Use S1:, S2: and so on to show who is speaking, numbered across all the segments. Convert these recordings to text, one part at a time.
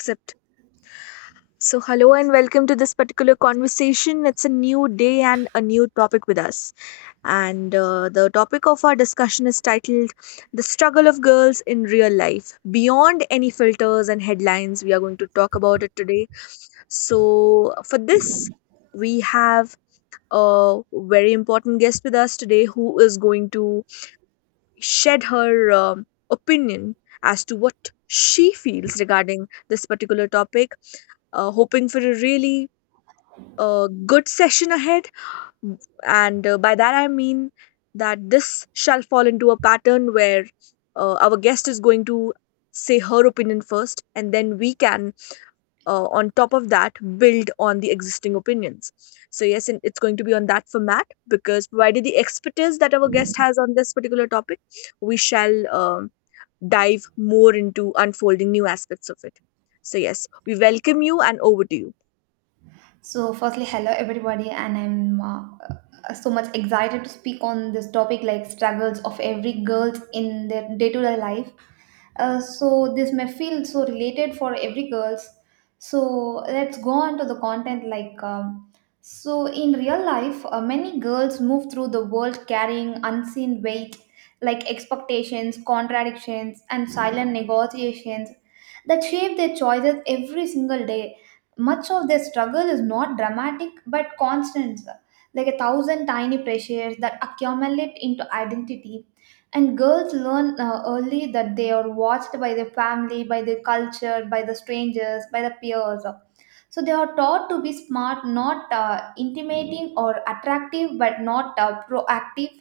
S1: Accept. So, hello and welcome to this particular conversation. It's a new day and a new topic with us. And the topic of our discussion is titled The Struggle of Girls in Real Life. Beyond any filters and headlines, we are going to talk about it today. So, for this, we have a very important guest with us today who is going to shed her opinion as to what she feels regarding this particular topic. Hoping for a really good session ahead. And by that, I mean that this shall fall into a pattern where our guest is going to say her opinion first, and then we can on top of that build on the existing opinions. So yes, and it's going to be on that format because provided the expertise that our guest has on this particular topic, we shall dive more into unfolding new aspects of it. So yes, we welcome you and over to you.
S2: So, firstly, hello everybody, and I'm so much excited to speak on this topic like struggles of every girl in their day to day life. This may feel so related for every girls. So, let's go on to the content like. In real life, many girls move through the world carrying unseen weight like expectations, contradictions, and silent negotiations that shape their choices every single day. Much of their struggle is not dramatic but constant, sir, like a thousand tiny pressures that accumulate into identity. And girls learn early that they are watched by their family, by their culture, by the strangers, by the peers. So they are taught to be smart, not intimidating or attractive, but not proactive,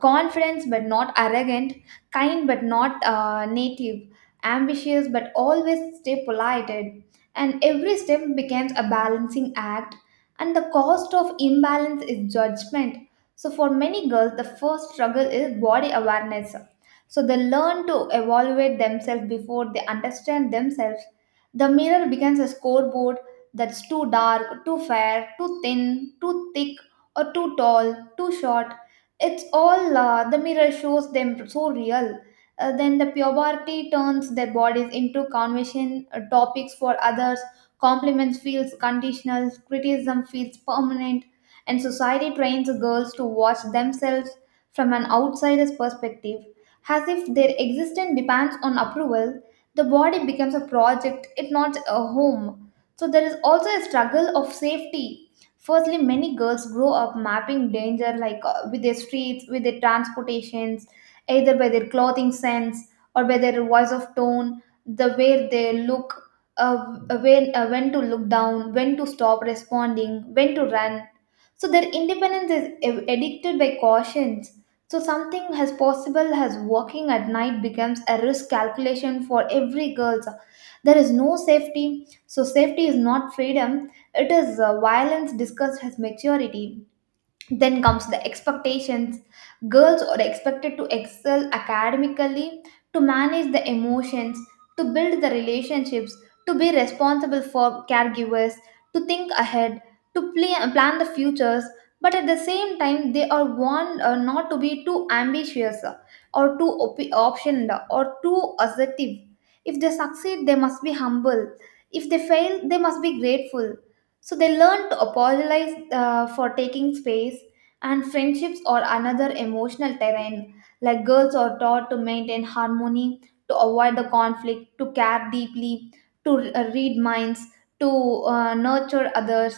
S2: confident but not arrogant, kind but not native, ambitious but always stay polite. And every step becomes a balancing act, and the cost of imbalance is judgment. So, for many girls, the first struggle is body awareness. So, they learn to evaluate themselves before they understand themselves. The mirror becomes a scoreboard that's too dark, too fair, too thin, too thick, or too tall, too short. It's all the mirror shows them so real. Then the puberty turns their bodies into conversation topics for others. Compliments feels conditional, criticism feels permanent, and society trains girls to watch themselves from an outsider's perspective, as if their existence depends on approval. The body becomes a project, it not a home. So there is also a struggle of safety. Firstly, many girls grow up mapping danger like with their streets, with their transportations, either by their clothing sense or by their voice of tone, the way they look, when to look down, when to stop responding, when to run. So their independence is addicted by cautions. So something as possible as walking at night becomes a risk calculation for every girl. There is no safety. So, safety is not freedom, it is violence discussed as maturity. Then comes the expectations. Girls are expected to excel academically, to manage the emotions, to build the relationships, to be responsible for caregivers, to think ahead, to plan the futures. But at the same time, they are warned not to be too ambitious , or too optioned or too assertive. If they succeed, they must be humble. If they fail, they must be grateful. So they learn to apologize for taking space, and friendships are another emotional terrain. Like girls are taught to maintain harmony, to avoid the conflict, to care deeply, to read minds, to nurture others.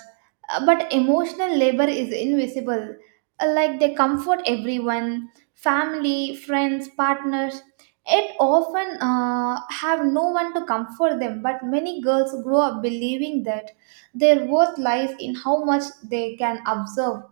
S2: But emotional labor is invisible. Like they comfort everyone, family, friends, partners. It often have no one to comfort them, but many girls grow up believing that their worth lies in how much they can observe.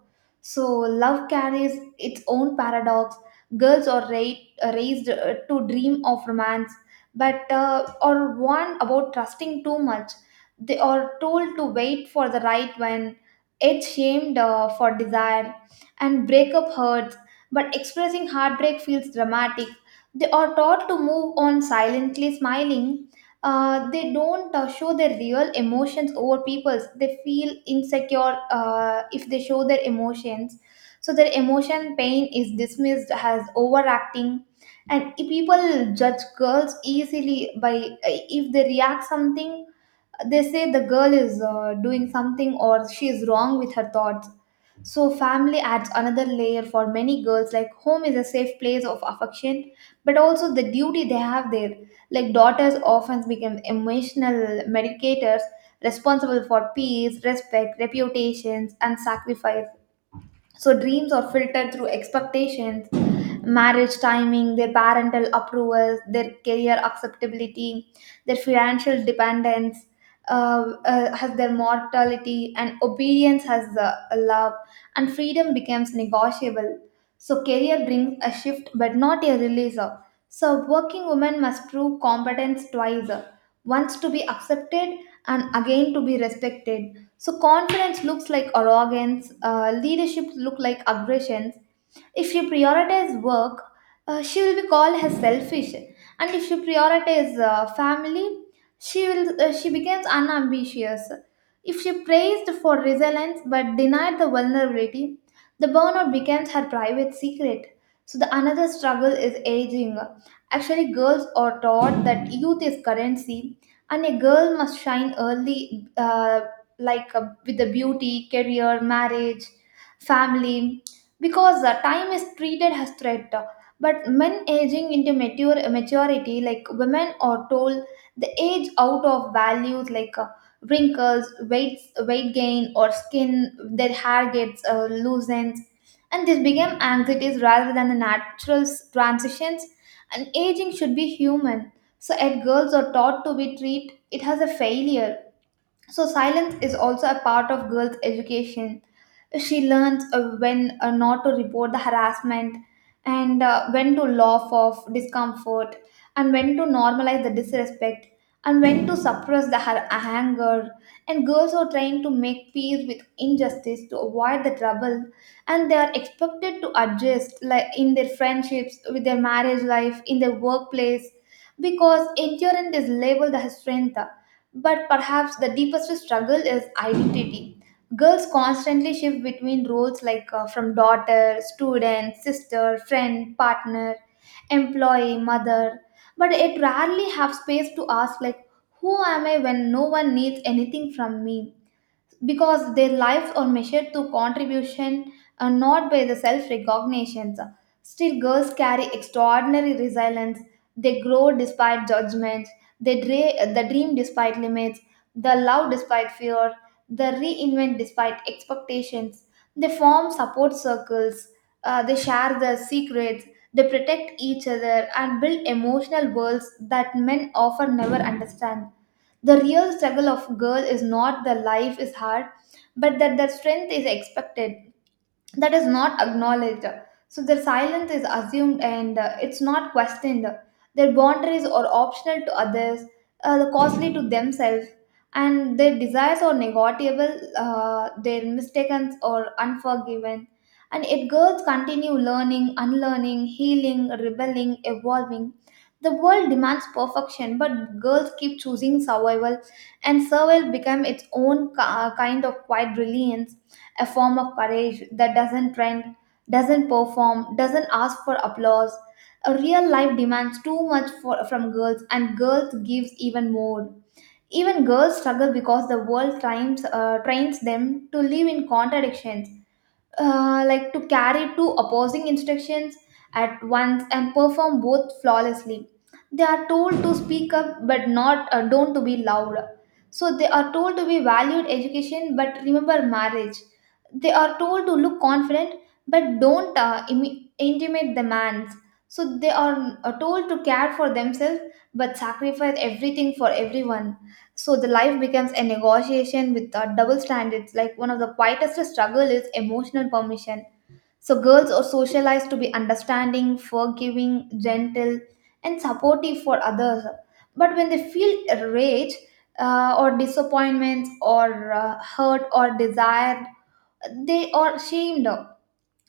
S2: So love carries its own paradox. Girls are raised to dream of romance, but are warned about trusting too much. They are told to wait for the right one, yet shamed for desire, and breakup hurts. But expressing heartbreak feels dramatic. They are taught to move on silently, smiling. They don't show their real emotions over people's. They feel insecure if they show their emotions, so their emotion pain is dismissed as overacting, and people judge girls easily by if they react something. They say the girl is doing something or she is wrong with her thoughts. So family adds another layer for many girls. Like home is a safe place of affection, but also the duty they have there. Like daughters often become emotional medicators, responsible for peace, respect, reputations, and sacrifice. So dreams are filtered through expectations, marriage timing, their parental approvals, their career acceptability, their financial dependence, has their mortality, and obedience has the love, and freedom becomes negotiable. So career brings a shift, but not a releaser. So working women must prove competence twice, once to be accepted and again to be respected. So confidence looks like arrogance, leadership look like aggressions. If she prioritize work, she will be called as selfish, and if she prioritize family, she becomes unambitious. If she praised for resilience but denied the vulnerability, the burnout becomes her private secret. So the another struggle is aging. Actually, girls are taught that youth is currency, and a girl must shine early, like with the beauty, career, marriage, family, because time is treated as threat. But men aging into mature maturity, like women are told, the age out of values like wrinkles, weight gain, or skin. Their hair gets loosens, and this became anxieties rather than the natural transitions. And aging should be human. So if girls are taught to be treat it as a failure. So, silence is also a part of girls' education. She learns when not to report the harassment, and when to laugh off discomfort, and when to normalize the disrespect, and when to suppress the anger. And girls are trying to make peace with injustice to avoid the trouble, and they are expected to adjust like in their friendships, with their marriage life, in their workplace, because endurance is labeled as strength. But perhaps the deepest struggle is identity. Girls constantly shift between roles like from daughter, student, sister, friend, partner, employee, mother, but it rarely have space to ask like who am I when no one needs anything from me, because their lives are measured through contribution and not by the self recognitions. Still, girls carry extraordinary resilience. They grow despite judgments, they dream despite limits, they love despite fear, they reinvent despite expectations, they form support circles, they share their secrets, they protect each other and build emotional worlds that men often never understand. The real struggle of girl is not that life is hard, but that their strength is expected, that is not acknowledged. So their silence is assumed and it's not questioned. Their boundaries are optional to others, costly to themselves, and their desires are negotiable, their mistakes are unforgiven. And yet, girls continue learning, unlearning, healing, rebelling, evolving. The world demands perfection, but girls keep choosing survival, and survival become its own kind of quiet brilliance, a form of courage that doesn't trend, doesn't perform, doesn't ask for applause. A real life demands too much for, from girls, and girls gives even more. Even girls struggle because the world trains them to live in contradictions, like to carry two opposing instructions at once and perform both flawlessly. They are told to speak up but not don't to be loud. So they are told to be valued education but remember marriage. They are told to look confident but don't intimate the man's. So they are told to care for themselves but sacrifice everything for everyone. So the life becomes a negotiation with the double standards. Like one of the quietest struggle is emotional permission. So girls are socialized to be understanding, forgiving, gentle, and supportive for others. But when they feel rage or disappointments or hurt or desired, they are shamed.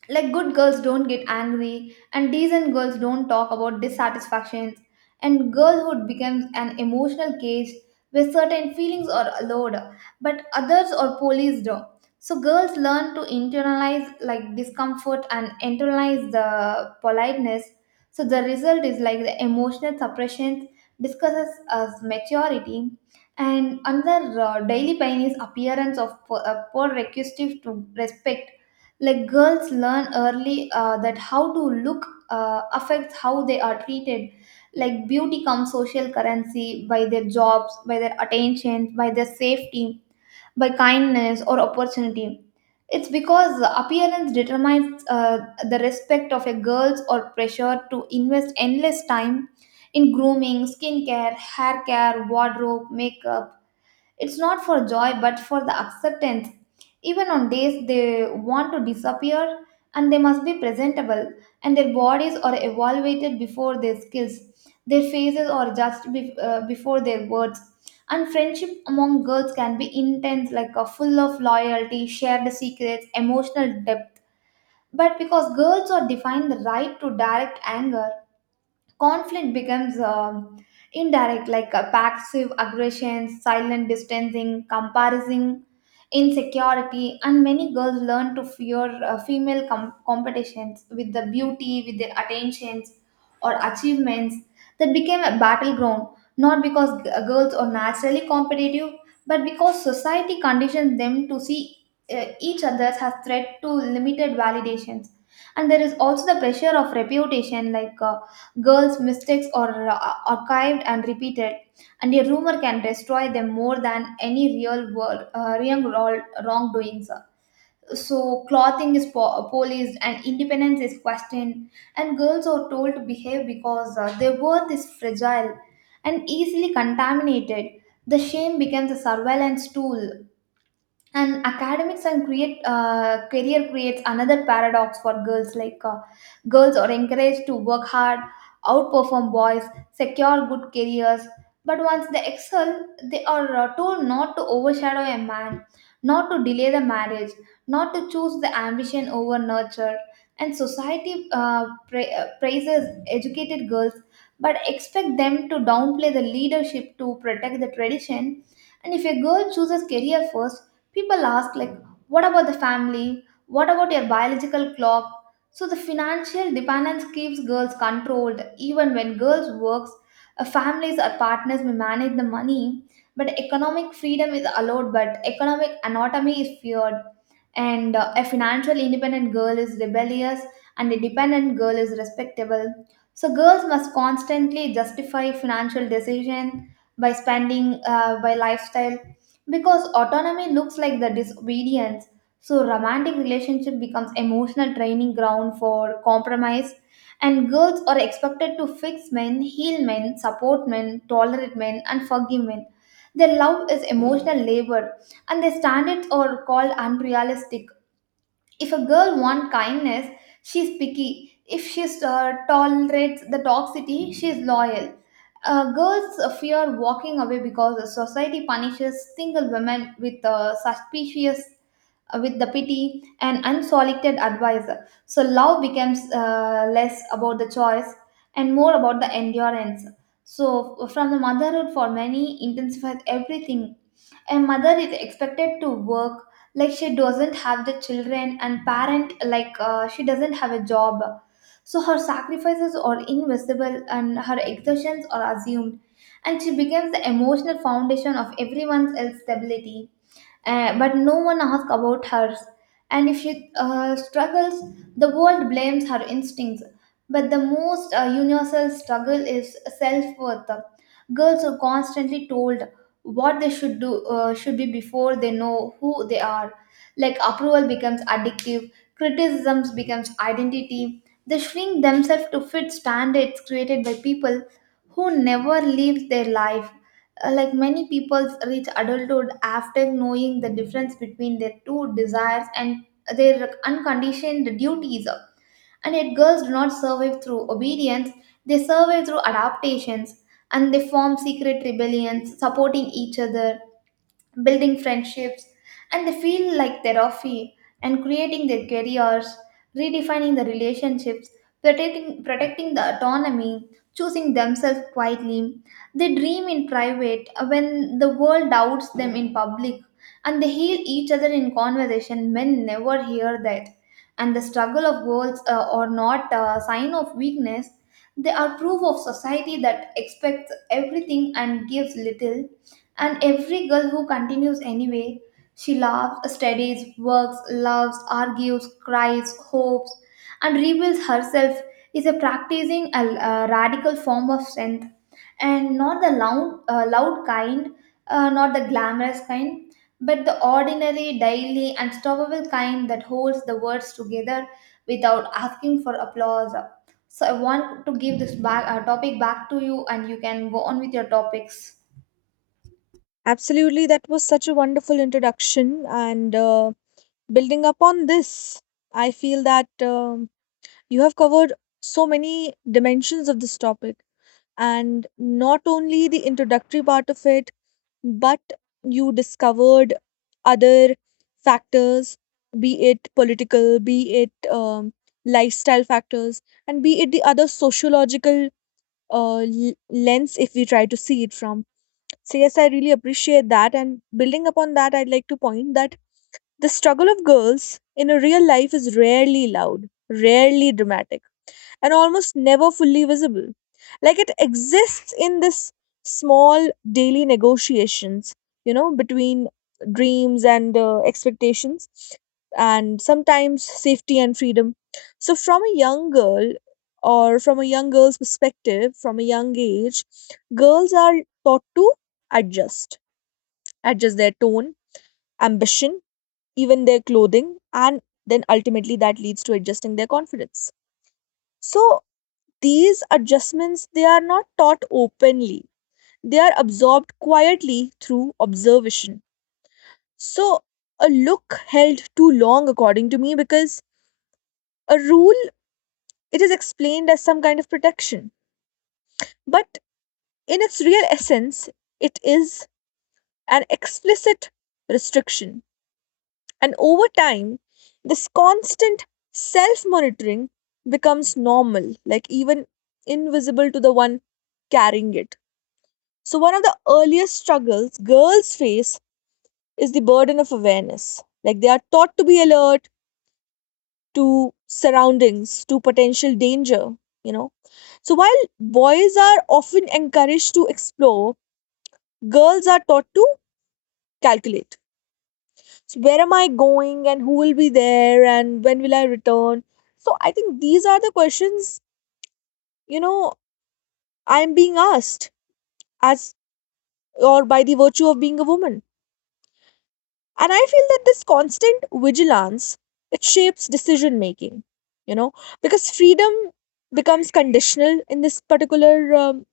S2: Like good girls don't get angry, and decent girls don't talk about dissatisfactions, and girlhood becomes an emotional cage where certain feelings are allowed, but others are policed. So girls learn to internalize like discomfort and internalize the politeness. So the result is like the emotional suppression discusses as maturity. And another daily pain is appearance of poor requisitive to respect. Like girls learn early that how to look affects how they are treated, like beauty comes social currency, by their jobs, by their attention, by their safety, by kindness or opportunity. It's because appearance determines the respect of a girls, or pressure to invest endless time in grooming, skincare, hair care, wardrobe, makeup. It's not for joy but for the acceptance. Even on days they want to disappear, and they must be presentable, and their bodies are evaluated before their skills. Their faces are judged before their words. And friendship among girls can be intense, like a full of loyalty, shared secrets, emotional depth. But because girls are defined the right to direct anger, conflict becomes indirect like passive aggression silent distancing comparison insecurity, and many girls learn to fear female competitions with the beauty, with their attentions or achievements that became a battleground, not because girls are naturally competitive, but because society conditions them to see each other as threat to limited validations. And there is also the pressure of reputation like girls' mistakes are archived and repeated, and a rumor can destroy them more than any real world wrongdoings. So clothing is policed and independence is questioned, and girls are told to behave because their worth is fragile and easily contaminated. The shame becomes a surveillance tool, and academics and create career creates another paradox for girls like girls are encouraged to work hard, outperform boys, secure good careers, but once they excel they are told not to overshadow a man, not to delay the marriage, not to choose the ambition over nurture. And society praises educated girls but expect them to downplay the leadership to protect the tradition. And if a girl chooses career first, people ask like what about the family, what about your biological clock? So the financial dependence keeps girls controlled. Even when girls works, families or partners may manage the money. But economic freedom is allowed, but economic anatomy is feared. And a financial independent girl is rebellious and a dependent girl is respectable. So girls must constantly justify financial decision by spending, by lifestyle, because autonomy looks like the disobedience. So romantic relationship becomes emotional training ground for compromise, and girls are expected to fix men, heal men, support men, tolerate men and forgive men. Their love is emotional labor, and their standards are called unrealistic. If a girl wants kindness, she's picky. If she tolerates the toxicity, she's loyal. Girls fear walking away because the society punishes single women with suspicious, with the pity and unsolicited advice. So love becomes less about the choice and more about the endurance. So from the motherhood for many intensifies everything. A mother is expected to work like she doesn't have the children, and parent like she doesn't have a job. So her sacrifices are invisible and her exertions are assumed, and she becomes the emotional foundation of everyone else's stability, but no one asks about hers. And if she struggles, the world blames her instincts. But the most universal struggle is self worth. Girls are constantly told what they should be before they know who they are. Like approval becomes addictive, criticisms becomes identity. They shrink themselves to fit standards created by people who never lived their life. Like many people reach adulthood after knowing the difference between their two desires and their unconditioned duties, and yet girls do not survive through obedience. They survive through adaptations, and they form secret rebellions, supporting each other, building friendships, and they feel like therapy, and creating their careers, redefining the relationships, protecting the autonomy, choosing themselves quietly. They dream in private when the world doubts them in public, and they heal each other in conversation. Men never hear that. And the struggle of goals are not a sign of weakness. They are proof of society that expects everything and gives little. And every girl who continues anyway, she laughs, studies, works, loves, argues, cries, hopes, and rebuilds herself, is a practicing a radical form of strength. And not the loud kind, not the glamorous kind, but the ordinary, daily, unstoppable kind that holds the words together without asking for applause. So I want to give this back, topic back to you, and you can go on with your topics.
S1: Absolutely, that was such a wonderful introduction. And building upon this, I feel that you have covered so many dimensions of this topic, and not only the introductory part of it, but you discovered other factors, be it political, be it lifestyle factors, and be it the other sociological lens if we try to see it from. So yes, I really appreciate that, and building upon that, I'd like to point that the struggle of girls in a real life is rarely loud, rarely dramatic, and almost never fully visible. Like it exists in this small daily negotiations, you know, between dreams and expectations, and sometimes safety and freedom. So, from a young girl, or from a young girl's perspective, from a young age, girls are taught to adjust, adjust their tone, ambition, even their clothing, and then ultimately that leads to adjusting their confidence. So, these adjustments, they are not taught openly. They are absorbed quietly through observation. So a look held too long, according to me, because a rule, it is explained as some kind of protection, but in its real essence, it is an explicit restriction. And over time, this constant self monitoring becomes normal, like even invisible to the one carrying it. So, one of the earliest struggles girls face is the burden of awareness. Like they are taught to be alert to surroundings, to potential danger, you know. So, while boys are often encouraged to explore, girls are taught to calculate. So, where am I going, and who will be there, and when will I return? So, I think these are the questions, you know, I'm being asked as or by the virtue of being a woman. And I feel that this constant vigilance, it shapes decision making, you know, because freedom becomes conditional in this particular um,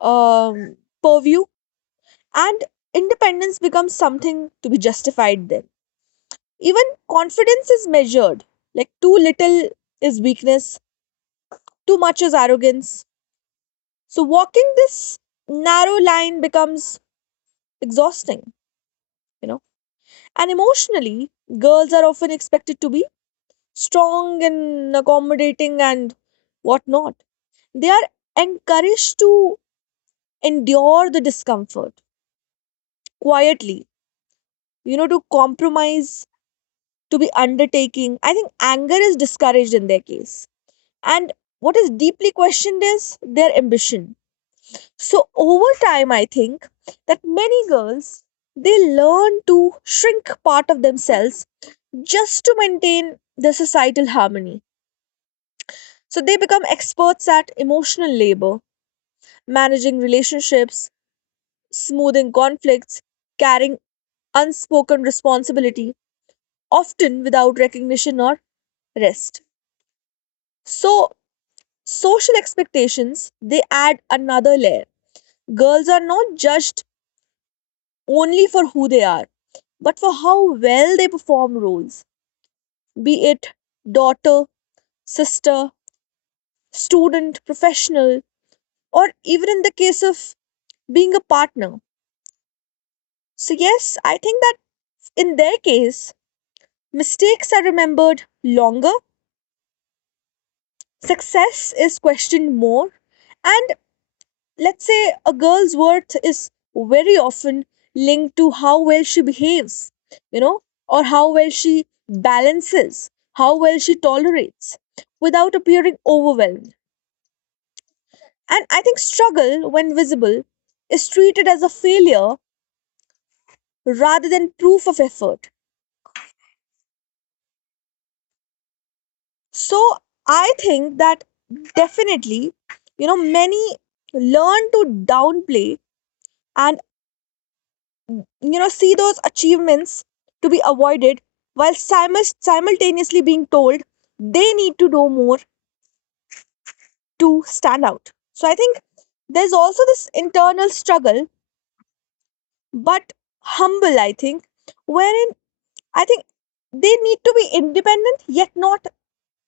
S1: um, purview, and independence becomes something to be justified then. Even confidence is measured, like too little is weakness, too much is arrogance. So walking this narrow line becomes exhausting, you know. And emotionally, girls are often expected to be strong and accommodating and whatnot. They are encouraged to endure the discomfort quietly, you know, to compromise, to be undertaking. I think anger is discouraged in their case. And what is deeply questioned is their ambition. So, over time, I think that many girls, they learn to shrink part of themselves just to maintain the societal harmony. So, they become experts at emotional labor, managing relationships, smoothing conflicts, carrying unspoken responsibility, often without recognition or rest. So, social expectations, they add another layer. Girls are not judged only for who they are, but for how well they perform roles, be it daughter, sister, student, professional, or even in the case of being a partner. So, yes, I think that in their case, mistakes are remembered longer, success is questioned more, and let's say a girl's worth is very often linked to how well she behaves, you know, or how well she balances, how well she tolerates without appearing overwhelmed. And I think struggle, when visible, is treated as a failure rather than proof of effort. So I think that definitely, you know, many learn to downplay and, you know, see those achievements to be avoided while simultaneously being told they need to do more to stand out. So I think there's also this internal struggle, but humble, I think, wherein I think they need to be independent yet not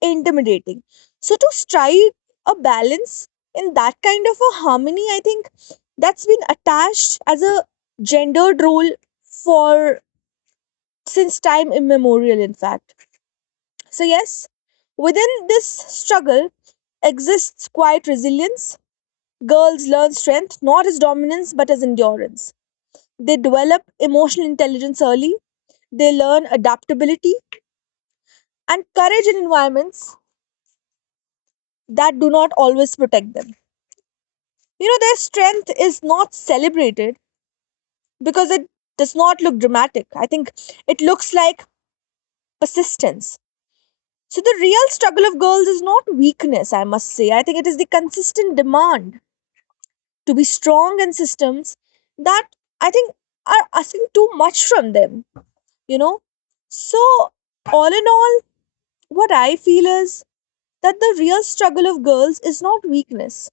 S1: intimidating. So to strike a balance in that kind of a harmony, I think that's been attached as a gendered role for since time immemorial, in fact. So yes, within this struggle exists quiet resilience. Girls learn strength not as dominance but as endurance. They develop emotional intelligence early. They learn adaptability and courage in environments that do not always protect them. You know, their strength is not celebrated because it does not look dramatic. I think it looks like persistence. So the real struggle of girls is not weakness, I must say. I think it is the consistent demand to be strong in systems that, I think, are asking too much from them, you know. So, all in all, what I feel is that the real struggle of girls is not weakness.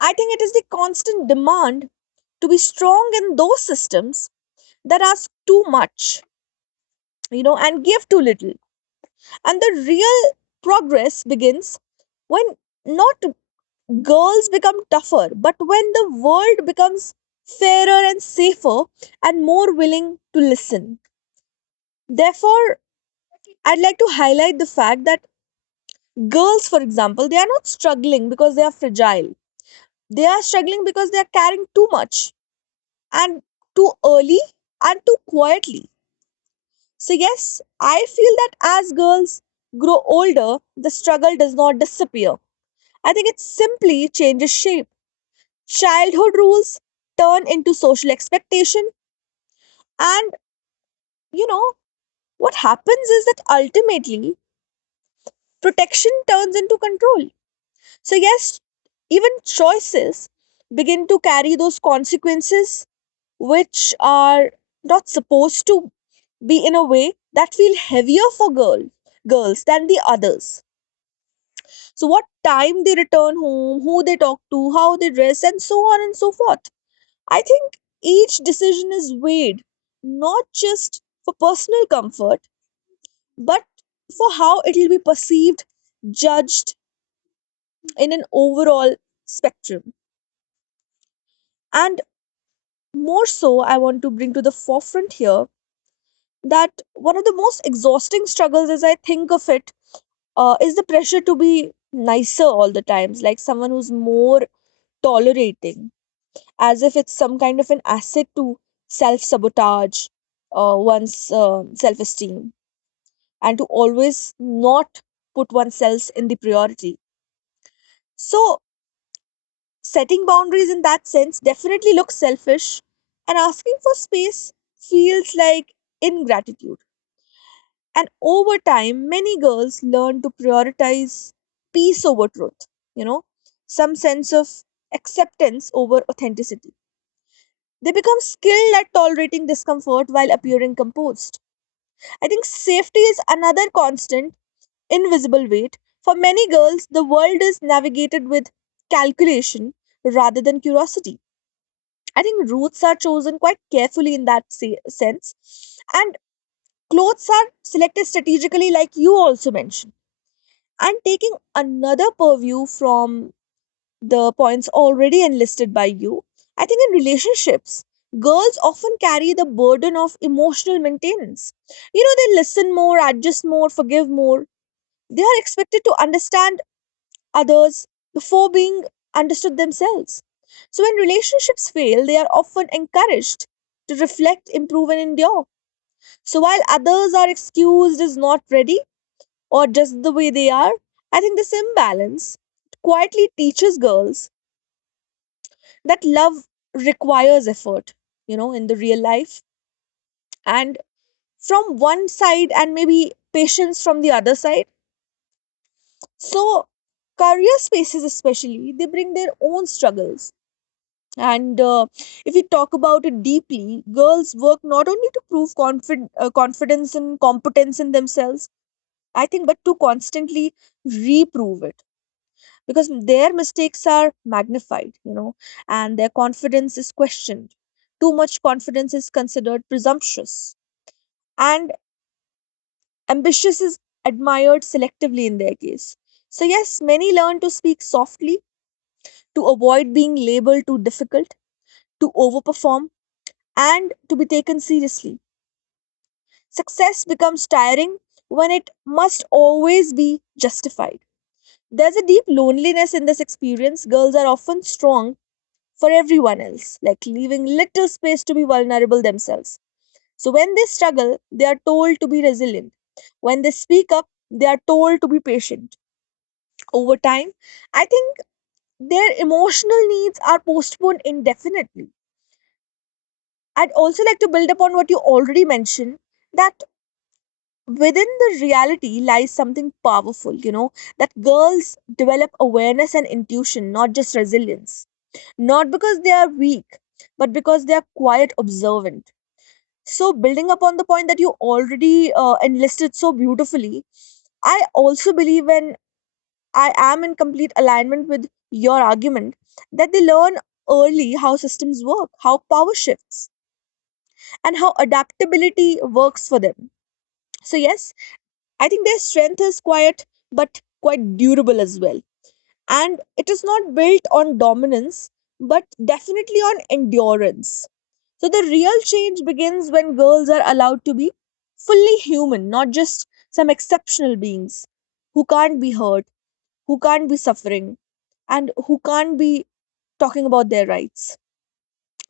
S1: I think it is the constant demand to be strong in those systems that ask too much, you know, and give too little. And the real progress begins when not girls become tougher, but when the world becomes fairer and safer and more willing to listen. Therefore, I'd like to highlight the fact that girls, for example, they are not struggling because they are fragile. They are struggling because they are carrying too much, and too early, and too quietly. So, yes, I feel that as girls grow older, the struggle does not disappear. I think it simply changes shape. Childhood rules turn into social expectation, and, you know, what happens is that ultimately protection turns into control. So, yes, even choices begin to carry those consequences which are not supposed to be in a way that feel heavier for girls than the others. So, what time they return home, who they talk to, how they dress, and so on and so forth. I think each decision is weighed not just for personal comfort, but for how it will be perceived, judged in an overall spectrum. And more so, I want to bring to the forefront here that one of the most exhausting struggles, as I think of it, is the pressure to be nicer all the times, like someone who's more tolerating, as if it's some kind of an asset to self sabotage one's self esteem and to always not put oneself in the priority. So, setting boundaries in that sense definitely looks selfish, and asking for space feels like ingratitude. And over time, many girls learn to prioritize peace over truth, you know, some sense of acceptance over authenticity. They become skilled at tolerating discomfort while appearing composed. I think safety is another constant, invisible weight. For many girls, the world is navigated with calculation rather than curiosity. I think routes are chosen quite carefully in that sense, and clothes are selected strategically, like you also mentioned. And taking another purview from the points already enlisted by you, I think in relationships, girls often carry the burden of emotional maintenance. You know, they listen more, adjust more, forgive more. They are expected to understand others before being understood themselves. So when relationships fail, they are often encouraged to reflect, improve, and endure. So while others are excused as not ready or just the way they are, I think this imbalance quietly teaches girls that love requires effort, you know, in the real life, and from one side, and maybe patience from the other side. So, career spaces, especially, they bring their own struggles. And if you talk about it deeply, girls work not only to prove confidence and competence in themselves, I think, but to constantly reprove it, because their mistakes are magnified, you know, and their confidence is questioned. Too much confidence is considered presumptuous, and ambitious is admired selectively in their case. So yes, many learn to speak softly to avoid being labeled too difficult, to overperform, and to be taken seriously. Success becomes tiring when it must always be justified. There's a deep loneliness in this experience. Girls are often strong for everyone else, like leaving little space to be vulnerable themselves. So when they struggle, they are told to be resilient. When they speak up, they are told to be patient. Over time, I think their emotional needs are postponed indefinitely. I'd also like to build upon what you already mentioned, that within the reality lies something powerful, you know, that girls develop awareness and intuition, not just resilience. Not because they are weak, but because they are quiet observant. So, building upon the point that you already enlisted so beautifully, I also believe, and I am in complete alignment with your argument, that they learn early how systems work, how power shifts, and how adaptability works for them. So, yes, I think their strength is quiet, but quite durable as well, and it is not built on dominance but definitely on endurance. So the real change begins when girls are allowed to be fully human, not just some exceptional beings who can't be hurt, who can't be suffering, and who can't be talking about their rights.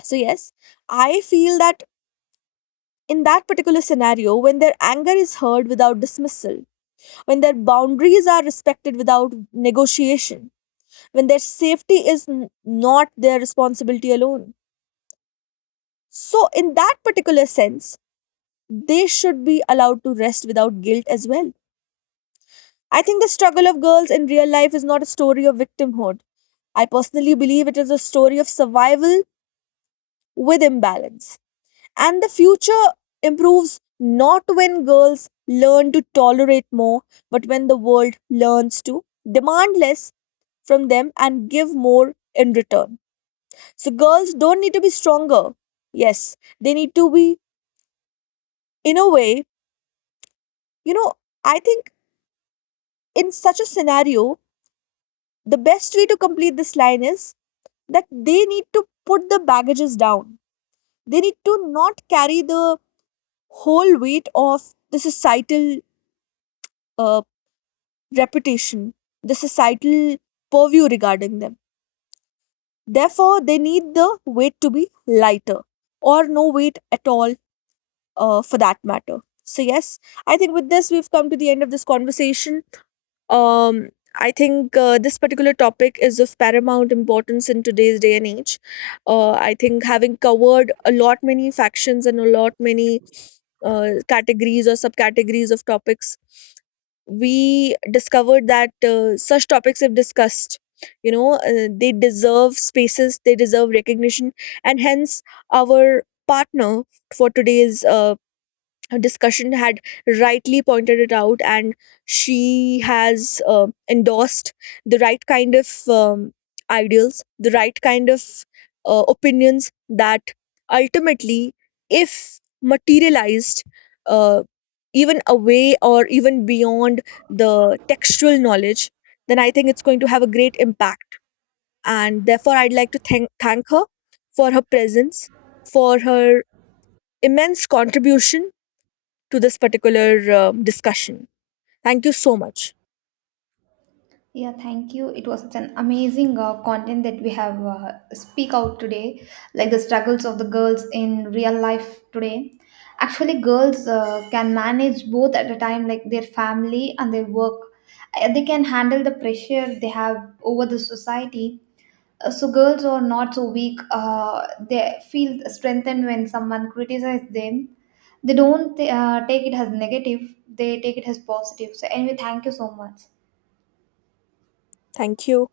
S1: So, yes, I feel that in that particular scenario, when their anger is heard without dismissal, when their boundaries are respected without negotiation, when their safety is not their responsibility alone. So, in that particular sense, they should be allowed to rest without guilt as well. I think the struggle of girls in real life is not a story of victimhood. I personally believe it is a story of survival with imbalance. And the future improves not when girls learn to tolerate more, but when the world learns to demand less from them and give more in return. So girls don't need to be stronger. Yes, they need to be, in a way, you know, I think in such a scenario, the best way to complete this line is that they need to put the baggages down. They need to not carry the whole weight of the societal uh, reputation, the societal purview regarding them. Therefore, they need the weight to be lighter or no weight at all, for that matter. So, yes, I think with this, we've come to the end of this conversation. Um, I think this particular topic is of paramount importance in today's day and age. I think having covered a lot many factions and a lot many categories or subcategories of topics, we discovered that such topics, if discussed, you know, they deserve spaces, they deserve recognition, and hence our partner for today's her discussion had rightly pointed it out, and she has endorsed the right kind of ideals, the right kind of opinions that ultimately, if materialized, uh, even away or even beyond the textual knowledge, then I think it's going to have a great impact. And therefore, I'd like to thank her for her presence, for her immense contribution to this particular discussion. Thank you so much.
S2: Yeah, thank you. It was such an amazing content that we have speak out today, like the struggles of the girls in real life today. Actually, girls can manage both at a time, like their family and their work. They can handle the pressure they have over the society. So girls are not so weak. They feel strengthened when someone criticizes them. They don't take it as negative. They take it as positive. So anyway, thank you so much.
S1: Thank you.